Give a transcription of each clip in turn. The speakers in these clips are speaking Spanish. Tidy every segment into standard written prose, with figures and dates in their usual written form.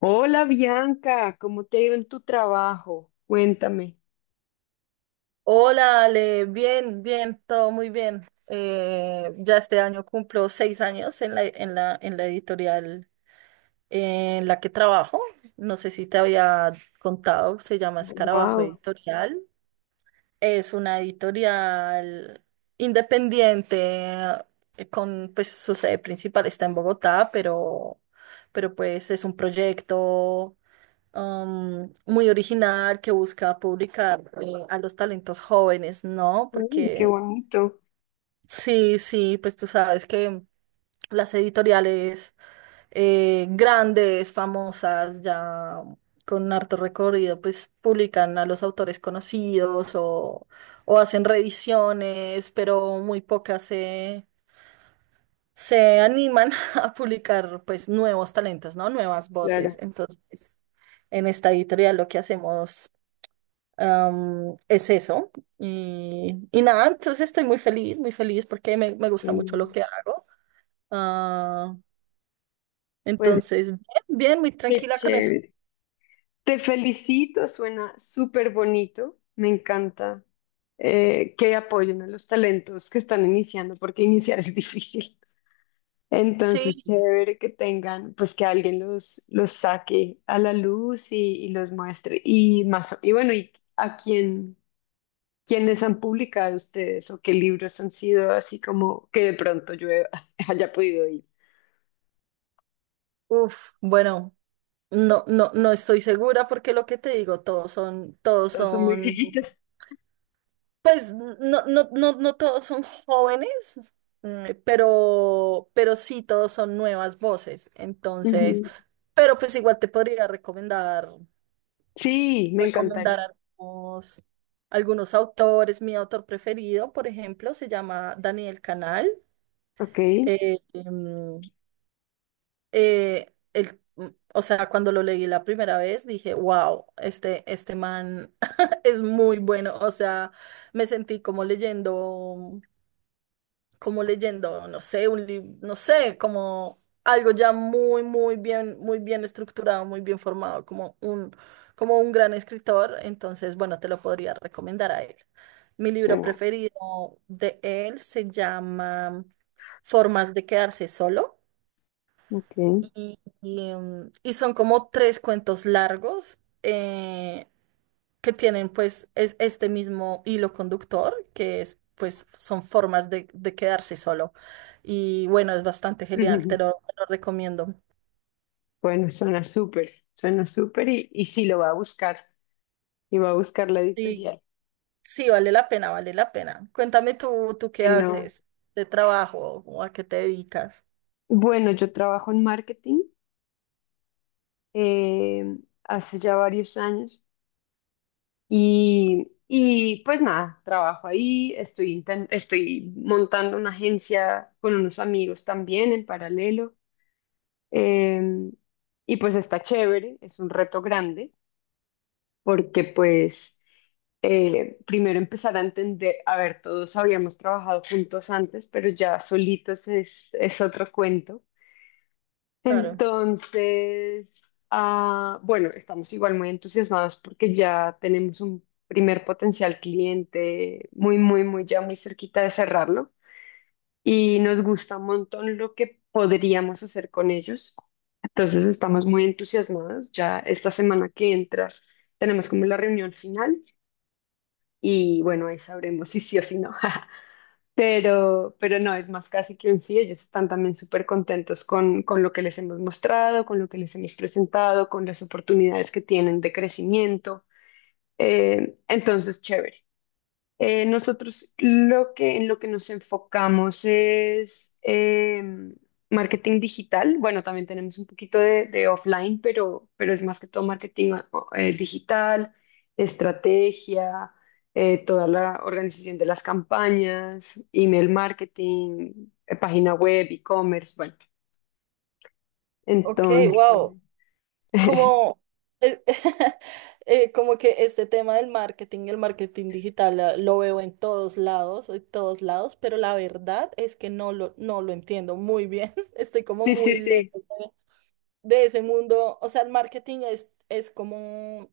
Hola Bianca, ¿cómo te ha ido en tu trabajo? Cuéntame. Hola, Ale, bien, bien, todo muy bien. Ya este año cumplo seis años en la editorial en la que trabajo. No sé si te había contado. Se llama Escarabajo Wow, Editorial. Es una editorial independiente, con, pues su sede principal está en Bogotá, pero pues es un proyecto muy original que busca publicar a los talentos jóvenes, ¿no? qué Porque bonito, sí, sí, pues tú sabes que las editoriales grandes, famosas, ya con harto recorrido, pues publican a los autores conocidos o hacen reediciones, pero muy pocas se animan a publicar pues nuevos talentos, ¿no? Nuevas voces. claro. Entonces, en esta editorial lo que hacemos es eso. Y nada, entonces estoy muy feliz porque me gusta mucho lo Mm. que hago. Ah, Pues entonces, bien, bien, muy qué tranquila con eso. chévere. Te felicito, suena súper bonito. Me encanta que apoyen a los talentos que están iniciando, porque iniciar es difícil. Entonces, Sí, chévere que tengan, pues que alguien los saque a la luz y los muestre. Y más, y bueno, y a quién. ¿Quiénes han publicado ustedes o qué libros han sido así como que de pronto yo he- haya podido ir? uff, bueno, no, no, no estoy segura porque lo que te digo, Todos son muy chiquitos. pues no, no, no, no todos son jóvenes, pero sí todos son nuevas voces. Entonces, Ujú. pero pues igual te podría Sí, me recomendar encantaría. algunos, algunos autores. Mi autor preferido, por ejemplo, se llama Daniel Canal. Ok, Eh, em, eh, el- mm, o sea, cuando lo leí la primera vez dije, wow, este man es muy bueno. O sea, me sentí como leyendo, no sé, un libro, no sé, como algo ya muy, muy bien estructurado, muy bien formado, como un gran escritor, entonces, bueno, te lo podría recomendar a él. Mi libro suenas. preferido de él se llama Formas de quedarse solo. Ok. Y son como tres cuentos largos que tienen pues este mismo hilo conductor, que es pues son formas de quedarse solo. Y bueno, es bastante genial, Ujú. Te lo recomiendo. Bueno, suena súper y sí lo va a buscar, y va a buscar la Sí, editorial. sí, vale la pena, vale la pena. Cuéntame tú qué Que no. haces de trabajo o a qué te dedicas. Bueno, yo trabajo en marketing eh, hace ya varios años. Y pues nada, trabajo ahí, estoy, estoy montando una agencia con unos amigos también en paralelo. em, y pues está chévere, es un reto grande, porque pues primero empezar a entender, a ver, todos habíamos trabajado juntos antes, pero ya solitos es otro cuento. Claro. Entonces, bueno, estamos igual muy entusiasmados porque ya tenemos un primer potencial cliente muy, muy, muy, ya muy cerquita de cerrarlo y nos gusta un montón lo que podríamos hacer con ellos. Entonces, estamos muy entusiasmados. Ya esta semana que entra tenemos como la reunión final y bueno, ahí sabremos si sí o si no. Pero no, es más casi que un sí. Ellos están también súper contentos con lo que les hemos mostrado, con lo que les hemos presentado, con las oportunidades que tienen de crecimiento. Entonces, chévere. Nosotros lo que en lo que nos enfocamos es marketing digital. Bueno, también tenemos un poquito de offline, pero es más que todo digital, estrategia, toda la organización de las campañas, email marketing, página web, e-commerce. Bueno, Ok, entonces, wow. Como, eh, como que este tema del marketing, y el marketing digital, lo veo en todos lados, pero la verdad es que no lo entiendo muy bien. Estoy como sí, sí, muy sí. lejos de ese mundo. O sea, el marketing es como,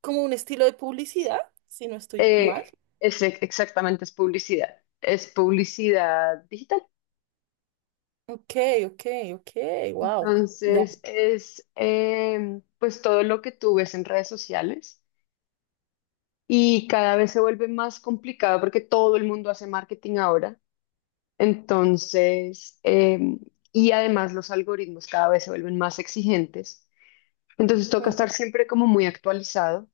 como un estilo de publicidad, si no estoy mal. Exactamente, es publicidad. Es publicidad digital. Ok, ok, ok, wow. Ya. Entonces es pues todo lo que tú ves en redes sociales y cada vez se vuelve más complicado porque todo el mundo hace marketing ahora. Entonces, y además los algoritmos cada vez se vuelven más exigentes. Entonces toca Ujú, estar siempre como muy actualizado,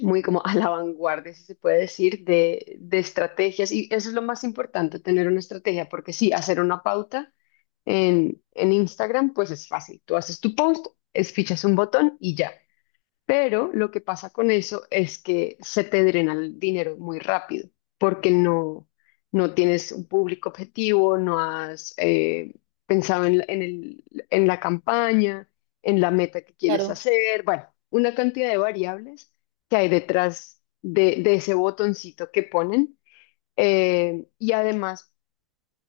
muy como a la vanguardia, si se puede decir, de estrategias. Y eso es lo más importante, tener una estrategia, porque sí, hacer una pauta. En Instagram, pues es fácil. Tú haces tu post, es, fichas un botón y ya. Pero lo que pasa con eso es que se te drena el dinero muy rápido porque no, no tienes un público objetivo, no has pensado en, en el, en la campaña, en la meta que quieres claro, hacer. Bueno, una cantidad de variables que hay detrás de ese botoncito que ponen. Y además,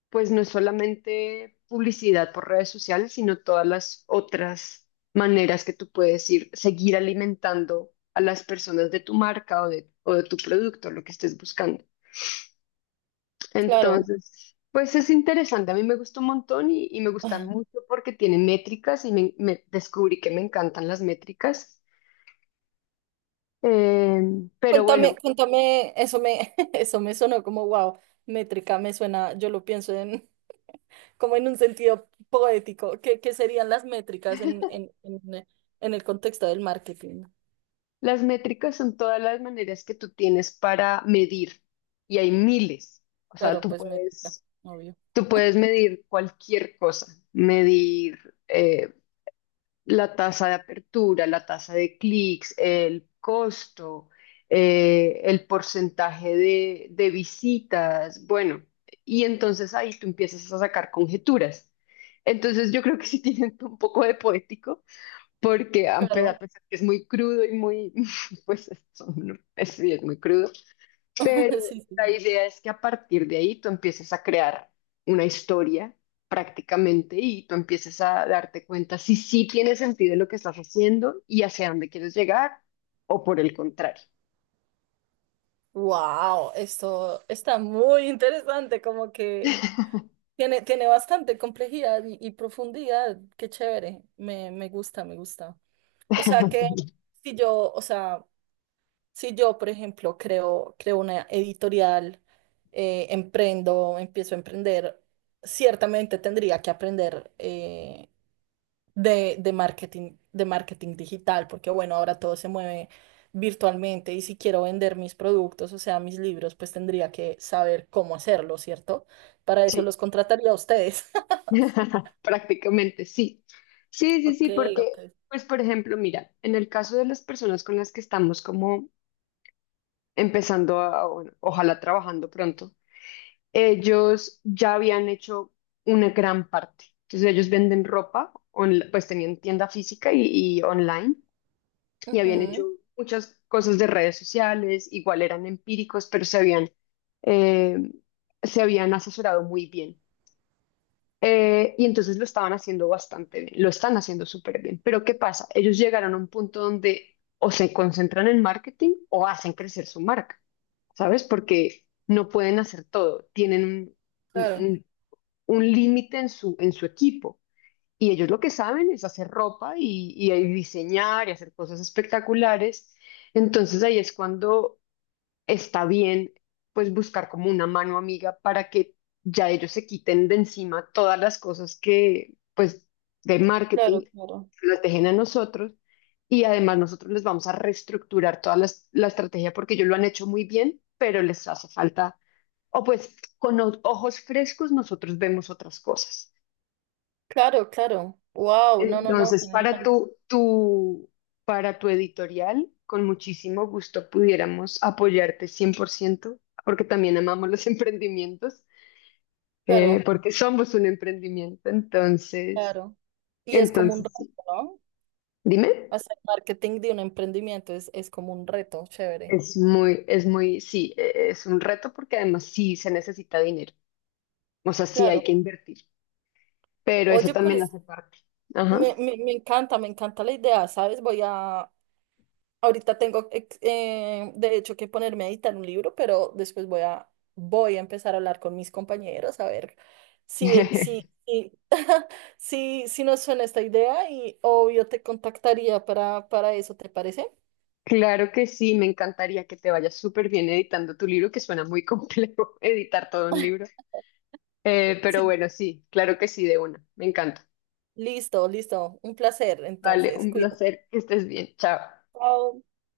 pues no es solamente publicidad por redes sociales, sino todas las otras maneras que tú puedes ir, seguir alimentando a las personas de tu marca o de tu producto, lo que estés buscando. claro. Entonces, pues es interesante, a mí me gustó un montón y me gustan mucho porque tiene métricas y descubrí que me encantan las métricas. Eh, pero Cuéntame, bueno, cuéntame, eso me, eso me sonó como wow, métrica, me suena, yo lo pienso en como en un sentido poético. ¿Qué serían las métricas en, el contexto del marketing? las métricas son todas las maneras que tú tienes para medir y hay miles. O sea, Claro, tú pues métrica, puedes obvio. tú puedes medir cualquier cosa, medir la tasa de apertura, la tasa de clics, el costo, el porcentaje de visitas, bueno, y entonces ahí tú empiezas a sacar conjeturas. Entonces yo creo que sí tienen un poco de poético, porque a Claro. pesar que es muy crudo y muy, pues, sí, es muy crudo, pero Sí, la sí. idea es que a partir de ahí tú empieces a crear una historia prácticamente y tú empieces a darte cuenta si sí tiene sentido lo que estás haciendo y hacia dónde quieres llegar o por el contrario. Wow, esto está muy interesante, como que tiene bastante complejidad y profundidad. Qué chévere. Me gusta, me gusta. O sea que si yo, o sea. Si yo, por ejemplo, creo una editorial, emprendo, empiezo a emprender, ciertamente tendría que aprender de marketing digital, porque bueno, ahora todo se mueve virtualmente y si quiero vender mis productos, o sea, mis libros, pues tendría que saber cómo hacerlo, ¿cierto? Para eso Sí, los contrataría a ustedes. prácticamente sí. Sí, sí, Ok, sí, porque, ok. pues, por ejemplo, mira, en el caso de las personas con las que estamos como empezando a, bueno, ojalá trabajando pronto ellos ya habían hecho una gran parte. Entonces ellos venden ropa, pues tenían tienda física y online y habían Ujú, hecho muchas cosas de redes sociales, igual eran empíricos, pero eh, se habían asesorado muy bien. Y entonces lo estaban haciendo bastante bien, lo están haciendo súper bien. Pero ¿qué pasa? Ellos llegaron a un punto donde o se concentran en marketing o hacen crecer su marca, ¿sabes? Porque no pueden hacer todo, tienen un- claro, un- un límite en su equipo. Y ellos lo que saben es hacer ropa y ahí diseñar y hacer cosas espectaculares. Entonces ahí es cuando está bien, pues buscar como una mano amiga para que ya ellos se quiten de encima todas las cosas que, pues, de marketing, claro, claro. las dejen a nosotros. Y además nosotros les vamos a reestructurar toda la estrategia porque ellos lo han hecho muy bien, pero les hace falta, o pues con ojos frescos nosotros vemos otras cosas. Claro, claro. Wow, no, no, no, Entonces, para genial. tu, tu, para tu editorial, con muchísimo gusto pudiéramos apoyarte 100%, porque también amamos los emprendimientos, Claro. porque somos un emprendimiento. Entonces, Claro. Y es como un entonces reto, sí. ¿no? Dime, Hacer marketing de un emprendimiento es como un reto, chévere. Es muy, sí, es un reto porque además sí se necesita dinero. O sea, sí hay Claro. que invertir, pero eso Oye, también pues hace parte. Ajá. Me encanta la idea, ¿sabes? Ahorita tengo, de hecho, que ponerme a editar un libro, pero después voy a empezar a hablar con mis compañeros a ver si, si, si, si nos suena esta idea y obvio te contactaría para eso, ¿te parece? Claro que sí, me encantaría que te vayas súper bien editando tu libro, que suena muy complejo editar todo un libro. Pero Sí. bueno, sí, claro que sí, de una. Me encanta. Listo, listo. Un placer, Vale, entonces, un cuídate. placer, que estés bien. Chao. Chao.